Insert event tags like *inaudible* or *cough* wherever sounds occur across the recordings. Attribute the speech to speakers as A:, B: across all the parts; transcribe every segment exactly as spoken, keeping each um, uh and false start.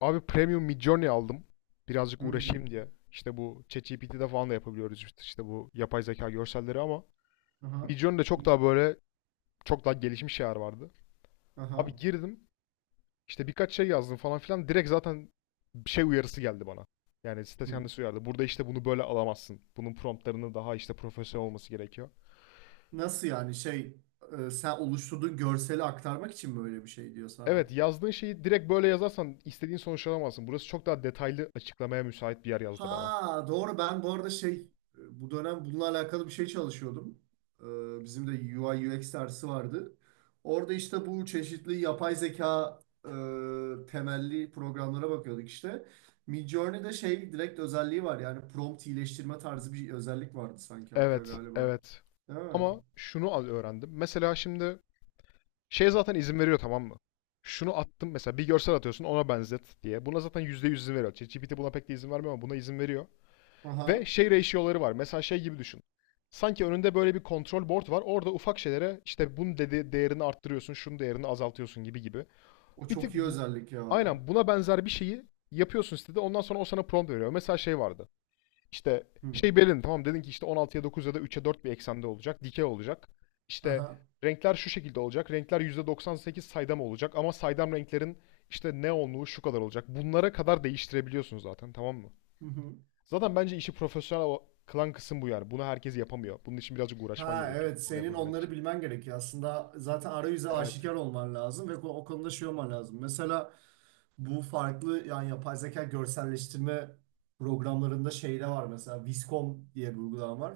A: Abi Premium Midjourney aldım. Birazcık
B: Hı hı.
A: uğraşayım diye. İşte bu ChatGPT'de falan da yapabiliyoruz işte, işte bu yapay zeka görselleri ama
B: Aha.
A: Midjourney'de çok daha böyle çok daha gelişmiş şeyler vardı.
B: Aha.
A: Abi girdim işte birkaç şey yazdım falan filan direkt zaten bir şey uyarısı geldi bana. Yani site
B: Hı.
A: kendisi uyardı. Burada işte bunu böyle alamazsın. Bunun promptlarını daha işte profesyonel olması gerekiyor.
B: Nasıl yani şey e, sen oluşturduğun görseli aktarmak için mi öyle bir şey diyor sana?
A: Evet, yazdığın şeyi direkt böyle yazarsan istediğin sonuç alamazsın. Burası çok daha detaylı açıklamaya müsait bir yer yazdı bana.
B: Ha doğru, ben bu arada şey, e, bu dönem bununla alakalı bir şey çalışıyordum. E, bizim de U I U X dersi vardı. Orada işte bu çeşitli yapay zeka e, temelli programlara bakıyorduk işte. Midjourney'de şey direkt özelliği var, yani prompt iyileştirme tarzı bir özellik vardı sanki hatta
A: Evet,
B: galiba.
A: evet.
B: Değil mi?
A: Ama şunu al öğrendim. Mesela şimdi şey zaten izin veriyor, tamam mı? Şunu attım mesela, bir görsel atıyorsun ona benzet diye. Buna zaten yüzde yüz izin veriyor. ChatGPT buna pek de izin vermiyor ama buna izin veriyor.
B: Aha.
A: Ve şey ratio'ları var. Mesela şey gibi düşün. Sanki önünde böyle bir kontrol board var. Orada ufak şeylere işte bunun dedi değerini arttırıyorsun, şunun değerini azaltıyorsun gibi gibi.
B: O
A: Bir tık
B: çok iyi
A: bu
B: özellik ya.
A: aynen buna benzer bir şeyi yapıyorsun sitede. Ondan sonra o sana prompt veriyor. Mesela şey vardı. İşte
B: Hı.
A: şey belirledin, tamam dedin ki işte on altıya dokuz ya da üçe dört bir eksende olacak. Dikey olacak. İşte
B: Aha.
A: renkler şu şekilde olacak. Renkler yüzde doksan sekiz saydam olacak ama saydam renklerin işte neonluğu şu kadar olacak. Bunlara kadar değiştirebiliyorsun zaten, tamam mı?
B: Hı hı.
A: Zaten bence işi profesyonel kılan kısım bu yani. Bunu herkes yapamıyor. Bunun için birazcık uğraşman
B: Ha
A: gerekiyor.
B: evet,
A: Doğru
B: senin
A: yapabilmek
B: onları
A: için.
B: bilmen gerekiyor. Aslında zaten arayüze
A: Evet.
B: aşikar olman lazım ve ko- o konuda şey olman lazım. Mesela bu farklı yani yapay zeka görselleştirme programlarında şey de var, mesela Viscom diye bir uygulama var.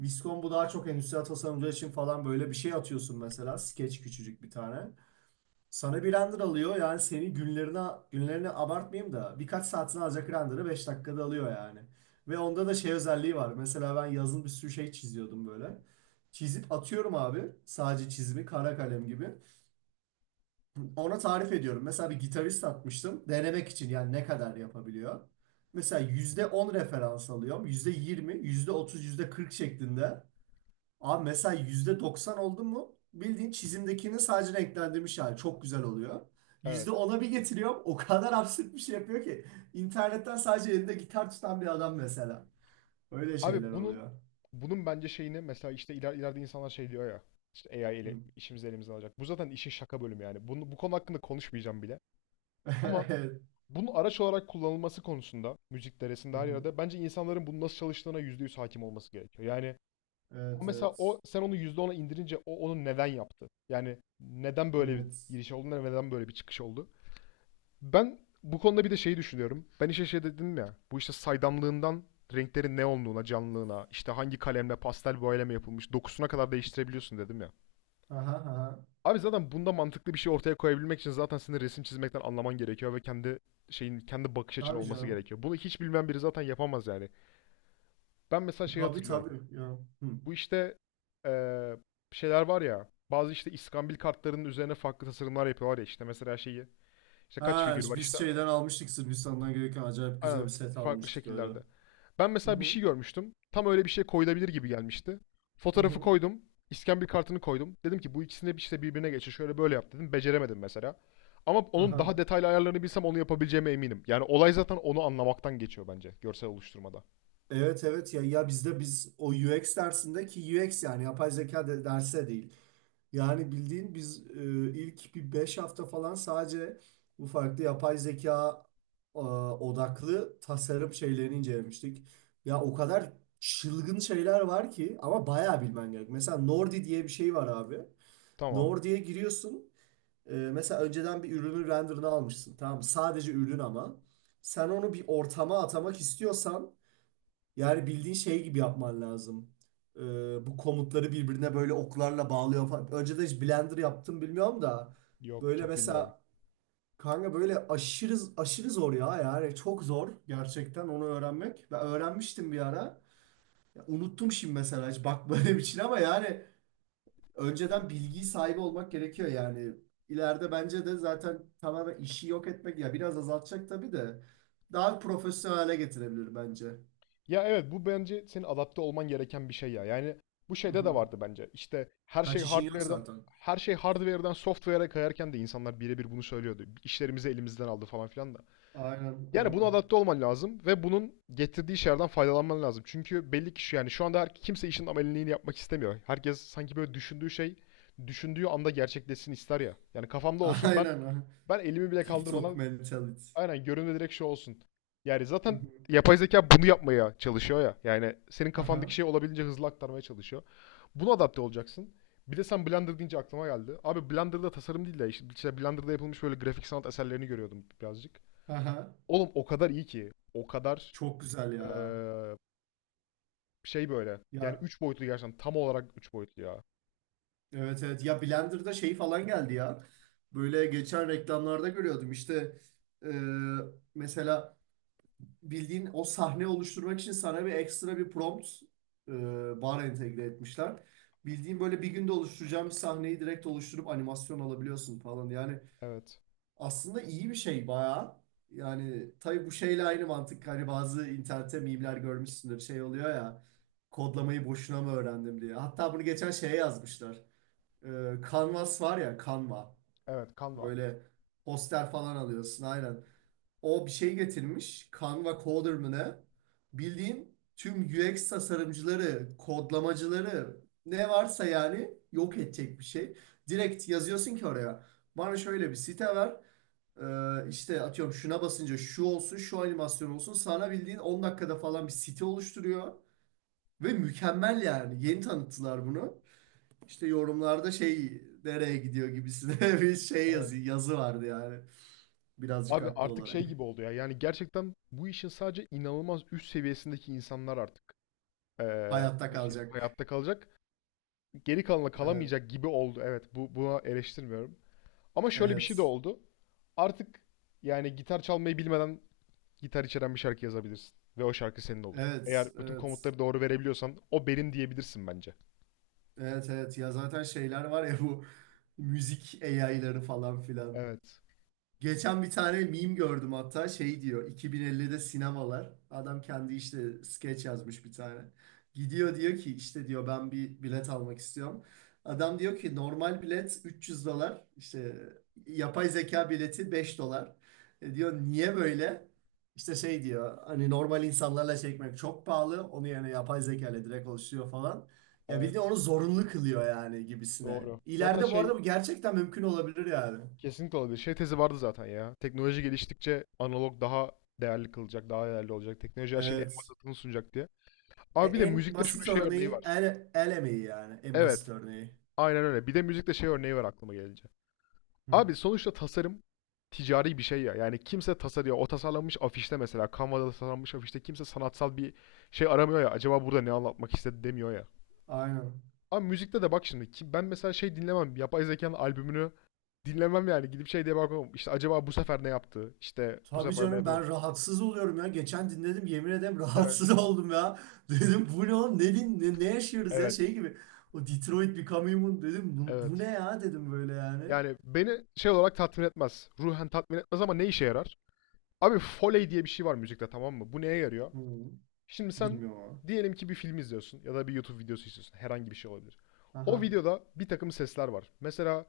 B: Viscom, bu daha çok endüstriyel tasarımcı için falan, böyle bir şey atıyorsun mesela. Sketch, küçücük bir tane. Sana bir render alıyor, yani senin günlerine günlerini abartmayayım da birkaç saatini alacak render'ı beş dakikada alıyor yani. Ve onda da şey özelliği var. Mesela ben yazın bir sürü şey çiziyordum böyle. Çizip atıyorum abi, sadece çizimi kara kalem gibi. Ona tarif ediyorum. Mesela bir gitarist atmıştım denemek için, yani ne kadar yapabiliyor. Mesela yüzde on referans alıyorum. Yüzde yirmi, yüzde otuz, yüzde kırk şeklinde. Abi mesela yüzde doksan oldu mu bildiğin çizimdekini sadece renklendirmiş hali, çok güzel oluyor. yüzde
A: Evet.
B: ona bir getiriyor, o kadar absürt bir şey yapıyor ki. İnternetten sadece elinde gitar tutan bir adam mesela. Öyle şeyler
A: Abi bunun
B: oluyor.
A: bunun bence şeyini mesela işte iler, ileride insanlar şey diyor ya, işte A I ile
B: Hı.
A: işimizi elimizden alacak. Bu zaten işin şaka bölümü yani. Bunu, bu konu hakkında konuşmayacağım bile. Ama
B: *laughs* Evet.
A: bunun araç olarak kullanılması konusunda müzik
B: Hı
A: deresinde her
B: hı.
A: yerde bence insanların bunun nasıl çalıştığına yüzde yüz hakim olması gerekiyor. Yani
B: Evet
A: mesela
B: evet.
A: o, sen onu yüzde ona indirince o onu neden yaptı? Yani neden böyle bir
B: Evet.
A: giriş oldu, neden böyle bir çıkış oldu? Ben bu konuda bir de şeyi düşünüyorum. Ben işe şey dedim ya, bu işte saydamlığından renklerin neonluğuna, canlılığına, işte hangi kalemle pastel boyayla mı yapılmış, dokusuna kadar değiştirebiliyorsun dedim ya.
B: Aha, aha.
A: Abi zaten bunda mantıklı bir şey ortaya koyabilmek için zaten senin resim çizmekten anlaman gerekiyor ve kendi şeyin, kendi bakış açın
B: Tabii
A: olması
B: canım.
A: gerekiyor. Bunu hiç bilmeyen biri zaten yapamaz yani. Ben mesela şeyi
B: Tabii
A: hatırlıyorum.
B: tabii. Ya. Hı.
A: Bu işte eee, şeyler var ya. Bazı işte iskambil kartlarının üzerine farklı tasarımlar yapıyorlar ya, işte mesela şeyi. İşte kaç
B: Ha,
A: figür var işte,
B: biz şeyden almıştık, Sırbistan'dan gelirken acayip güzel
A: aynen,
B: bir set
A: farklı
B: almıştık öyle.
A: şekillerde. Ben
B: Hı
A: mesela bir
B: hı.
A: şey görmüştüm. Tam öyle bir şey koyulabilir gibi gelmişti.
B: Hı
A: Fotoğrafı
B: hı.
A: koydum. İskambil kartını koydum. Dedim ki bu ikisini de işte birbirine geçir. Şöyle böyle yap dedim. Beceremedim mesela. Ama onun
B: Aha.
A: daha detaylı ayarlarını bilsem onu yapabileceğime eminim. Yani olay zaten onu anlamaktan geçiyor bence görsel oluşturmada.
B: Evet evet, ya ya bizde biz o U X dersindeki U X, yani yapay zeka de, derse değil. Yani bildiğin biz e, ilk bir beş hafta falan sadece bu farklı yapay zeka e, odaklı tasarım şeylerini incelemiştik. Ya o kadar çılgın şeyler var ki, ama bayağı bilmen gerek. Mesela Nordi diye bir şey var abi.
A: Tamam.
B: Nordi'ye giriyorsun. Ee, mesela önceden bir ürünün renderını almışsın. Tamam mı? Sadece ürün ama. Sen onu bir ortama atamak istiyorsan yani bildiğin şey gibi yapman lazım. Ee, Bu komutları birbirine böyle oklarla bağlıyor falan. Önceden hiç Blender yaptım bilmiyorum da.
A: Yok,
B: Böyle
A: çok bilmiyorum.
B: mesela kanka, böyle aşırı aşırı zor ya, yani çok zor gerçekten onu öğrenmek. Ben öğrenmiştim bir ara. Ya unuttum şimdi mesela, hiç bakmadığım için, ama yani önceden bilgiyi sahibi olmak gerekiyor yani. İleride bence de zaten tamamen işi yok etmek, ya, biraz azaltacak tabii de daha profesyonel hale getirebilir bence.
A: Ya evet, bu bence senin adapte olman gereken bir şey ya. Yani bu
B: Hı
A: şeyde de
B: hı.
A: vardı bence. İşte her şey
B: Kaç işin yok
A: hardware'dan
B: zaten.
A: her şey hardware'dan software'a kayarken de insanlar birebir bunu söylüyordu. İşlerimizi elimizden aldı falan filan da.
B: Aynen,
A: Yani buna
B: aynen.
A: adapte olman lazım ve bunun getirdiği şeylerden faydalanman lazım. Çünkü belli ki şu, yani şu anda her, kimse işin ameliyini yapmak istemiyor. Herkes sanki böyle düşündüğü şey düşündüğü anda gerçekleşsin ister ya. Yani
B: *laughs*
A: kafamda olsun, ben
B: Aynen. Aynen.
A: ben elimi bile
B: TikTok
A: kaldırmadan
B: mentality.
A: aynen görünme, direkt şu olsun. Yani
B: Hı
A: zaten
B: hı.
A: yapay zeka bunu yapmaya çalışıyor ya. Yani senin kafandaki
B: Aha,
A: şeyi olabildiğince hızlı aktarmaya çalışıyor. Buna adapte olacaksın. Bir de sen Blender deyince aklıma geldi. Abi Blender'da tasarım değil de işte işte Blender'da yapılmış böyle grafik sanat eserlerini görüyordum birazcık.
B: aha.
A: Oğlum o kadar iyi ki. O kadar
B: Çok güzel ya.
A: eee, şey böyle. Yani
B: Ya
A: üç boyutlu gerçekten. Tam olarak üç boyutlu ya.
B: evet evet. Ya Blender'da şey falan geldi ya. Böyle geçen reklamlarda görüyordum. İşte e, mesela bildiğin o sahne oluşturmak için sana bir ekstra bir prompt e, bar entegre etmişler. Bildiğin böyle bir günde oluşturacağım bir sahneyi direkt oluşturup animasyon alabiliyorsun falan. Yani
A: Evet.
B: aslında iyi bir şey bayağı. Yani tabii bu şeyle aynı mantık. Hani bazı internette mimler görmüşsündür. Şey oluyor ya. Kodlamayı boşuna mı öğrendim diye. Hatta bunu geçen şeye yazmışlar. Ee, Canvas var ya, Canva.
A: Evet, Canva.
B: Böyle poster falan alıyorsun aynen. O bir şey getirmiş. Canva Coder mı ne? Bildiğin tüm U X tasarımcıları, kodlamacıları, ne varsa yani yok edecek bir şey. Direkt yazıyorsun ki oraya. Bana şöyle bir site ver. Ee, işte atıyorum, şuna basınca şu olsun, şu animasyon olsun. Sana bildiğin on dakikada falan bir site oluşturuyor. Ve mükemmel yani. Yeni tanıttılar bunu. İşte yorumlarda şey nereye gidiyor gibisine, *laughs* bir şey
A: Evet.
B: yazı, yazı vardı yani. Birazcık
A: Abi
B: haklı
A: artık
B: olarak.
A: şey gibi oldu ya. Yani gerçekten bu işin sadece inanılmaz üst seviyesindeki insanlar artık eee,
B: Hayatta
A: bu işi
B: kalacak.
A: hayatta kalacak. Geri kalanla
B: Evet,
A: kalamayacak gibi oldu. Evet, bu, buna eleştirmiyorum. Ama şöyle bir şey de
B: evet,
A: oldu. Artık yani gitar çalmayı bilmeden gitar içeren bir şarkı yazabilirsin. Ve o şarkı senin olur. Eğer
B: evet,
A: bütün
B: evet,
A: komutları doğru verebiliyorsan o benim diyebilirsin bence.
B: evet, evet. Ya zaten şeyler var ya, bu müzik A I'ları falan filan.
A: Evet.
B: Geçen bir tane meme gördüm hatta, şey diyor, iki bin ellide sinemalar, adam kendi işte skeç yazmış bir tane. Gidiyor diyor ki, işte diyor, ben bir bilet almak istiyorum. Adam diyor ki, normal bilet üç yüz dolar, işte yapay zeka bileti beş dolar. E diyor, niye böyle? İşte şey diyor, hani normal insanlarla çekmek çok pahalı onu, yani yapay zeka ile direkt oluşuyor falan. Ya bildiğin
A: Evet.
B: onu zorunlu kılıyor yani gibisine.
A: Doğru. Zaten
B: İleride bu arada
A: şey
B: bu gerçekten mümkün olabilir yani.
A: kesinlikle olabilir. Şey tezi vardı zaten ya. Teknoloji geliştikçe analog daha değerli kılacak, daha değerli olacak. Teknoloji her şeyin en
B: Evet.
A: basitini sunacak diye.
B: E,
A: Abi bir de
B: en
A: müzikte şunun
B: basit
A: şey örneği
B: örneği
A: var.
B: el, el emeği yani. En basit
A: Evet.
B: örneği.
A: Aynen öyle. Bir de müzikte şey örneği var aklıma gelince.
B: Hı.
A: Abi sonuçta tasarım ticari bir şey ya. Yani kimse tasarıyor. O tasarlanmış afişte mesela. Canva'da tasarlanmış afişte kimse sanatsal bir şey aramıyor ya. Acaba burada ne anlatmak istedi demiyor ya.
B: Aynen.
A: Ama müzikte de bak şimdi. ki- Ben mesela şey dinlemem. Yapay zekanın albümünü dinlemem yani. Gidip şey diye bakmam. İşte acaba bu sefer ne yaptı? İşte bu
B: Tabii
A: sefer ne
B: canım,
A: yapıyor?
B: ben rahatsız oluyorum ya. Geçen dinledim yemin ederim, *laughs*
A: Evet,
B: rahatsız oldum ya. Dedim bu ne oğlum, ne, din- ne, ne yaşıyoruz ya,
A: evet,
B: şey gibi. O Detroit Become Human dedim, bu, bu ne
A: evet.
B: ya dedim böyle yani.
A: Yani beni şey olarak tatmin etmez. Ruhen tatmin etmez ama ne işe yarar? Abi Foley diye bir şey var müzikte, tamam mı? Bu neye yarıyor?
B: Hı.
A: Şimdi sen
B: Bilmiyorum ama.
A: diyelim ki bir film izliyorsun ya da bir YouTube videosu izliyorsun. Herhangi bir şey olabilir. O
B: Aha.
A: videoda bir takım sesler var. Mesela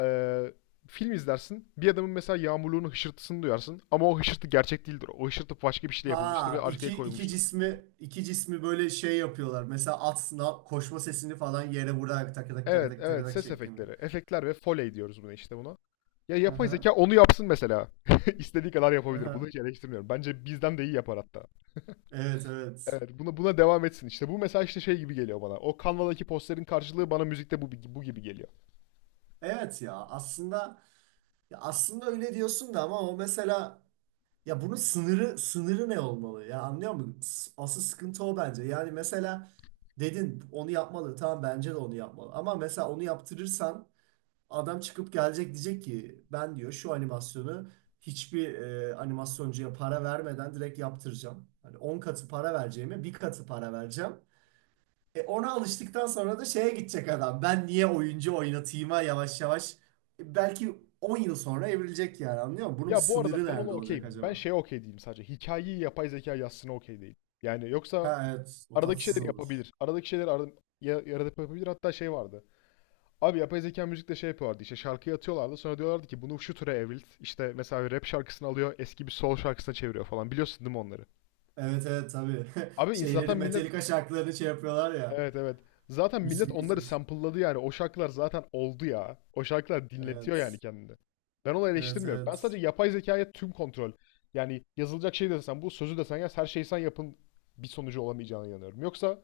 A: eee, film izlersin. Bir adamın mesela yağmurluğunun hışırtısını duyarsın. Ama o hışırtı gerçek değildir. O hışırtı başka bir şeyle yapılmıştır ve
B: Ha,
A: arkaya
B: iki, iki
A: koyulmuştur.
B: cismi iki cismi böyle şey yapıyorlar. Mesela at sınav koşma sesini falan yere vurarak, tak tak tak
A: Evet,
B: tak tak
A: evet.
B: tak
A: Ses
B: şeklinde.
A: efektleri. Efektler ve Foley diyoruz buna, işte buna. Ya yapay
B: Aha.
A: zeka onu yapsın mesela. *laughs* İstediği kadar yapabilir. Bunu
B: Aha.
A: hiç eleştirmiyorum. Bence bizden de iyi yapar hatta.
B: Evet evet.
A: Evet, buna buna devam etsin. İşte bu mesela işte şey gibi geliyor bana. O Canva'daki posterin karşılığı bana müzikte bu bu gibi geliyor.
B: Evet ya aslında, ya aslında öyle diyorsun da, ama o mesela, ya bunun sınırı sınırı ne olmalı ya, anlıyor musun? S- Asıl sıkıntı o bence. Yani mesela dedin onu yapmalı, tamam, bence de onu yapmalı, ama mesela onu yaptırırsan adam çıkıp gelecek, diyecek ki, ben diyor şu animasyonu hiçbir e, animasyoncuya para vermeden direkt yaptıracağım. Hani on katı para vereceğime bir katı para vereceğim. E, ona alıştıktan sonra da şeye gidecek adam. Ben niye oyuncu oynatayım'a yavaş yavaş e, belki on yıl sonra evrilecek, yani anlıyor musun? Bunun bir
A: Ya bu
B: sınırı
A: arada ben ona
B: nerede olacak
A: okeyim. Ben
B: acaba?
A: şeye okey değilim sadece. Hikayeyi yapay zeka yazsına okey değil. Yani yoksa
B: Ha evet, o
A: aradaki
B: tatsız
A: şeyleri
B: olur.
A: yapabilir. Aradaki şeyleri arada, ya, yaradip yapabilir. Hatta şey vardı. Abi yapay zeka müzikte şey yapıyorlardı, işte şarkıyı atıyorlardı sonra diyorlardı ki bunu şu türe evrilt. İşte mesela bir rap şarkısını alıyor, eski bir soul şarkısına çeviriyor falan, biliyorsun değil mi onları?
B: Evet evet tabii. *laughs*
A: Abi insan-
B: Şeyleri,
A: zaten millet
B: Metallica şarkılarını şey yapıyorlar ya.
A: evet, evet, zaten millet
B: Müslüm
A: onları
B: Gürses.
A: sample'ladı yani, o şarkılar zaten oldu ya. O şarkılar dinletiyor yani
B: Evet.
A: kendini. Ben onu
B: Evet
A: eleştirmiyorum. Ben
B: evet.
A: sadece yapay zekaya tüm kontrol, yani yazılacak şey desen, bu sözü desen yaz, her şeyi sen yapın bir sonucu olamayacağına inanıyorum. Yoksa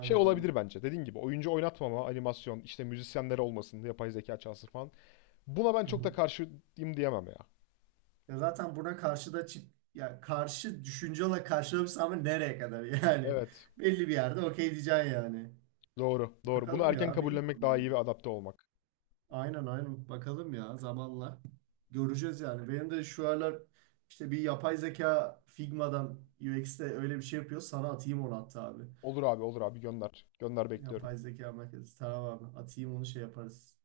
A: şey olabilir bence, dediğim gibi oyuncu oynatmama, animasyon, işte müzisyenler olmasın yapay zeka çalsın falan. Buna ben
B: Hı
A: çok da
B: hı.
A: karşıyım diyemem ya.
B: Ya zaten buna karşı da çık, ya karşı düşünce olarak karşılamışsın, ama nereye kadar yani?
A: Evet.
B: *laughs* Belli bir yerde okey diyeceksin yani.
A: Doğru. Doğru. Bunu
B: Bakalım
A: erken
B: ya,
A: kabullenmek daha iyi ve
B: bilmiyorum.
A: adapte olmak.
B: Aynen aynen. Bakalım ya zamanla. Göreceğiz yani. Benim de şu aralar işte bir yapay zeka Figma'dan U X'te öyle bir şey yapıyor. Sana atayım onu hatta abi.
A: Olur abi, olur abi. Gönder. Gönder bekliyorum.
B: Yapay zeka merkezi. Tamam abi. Atayım onu şey yaparız.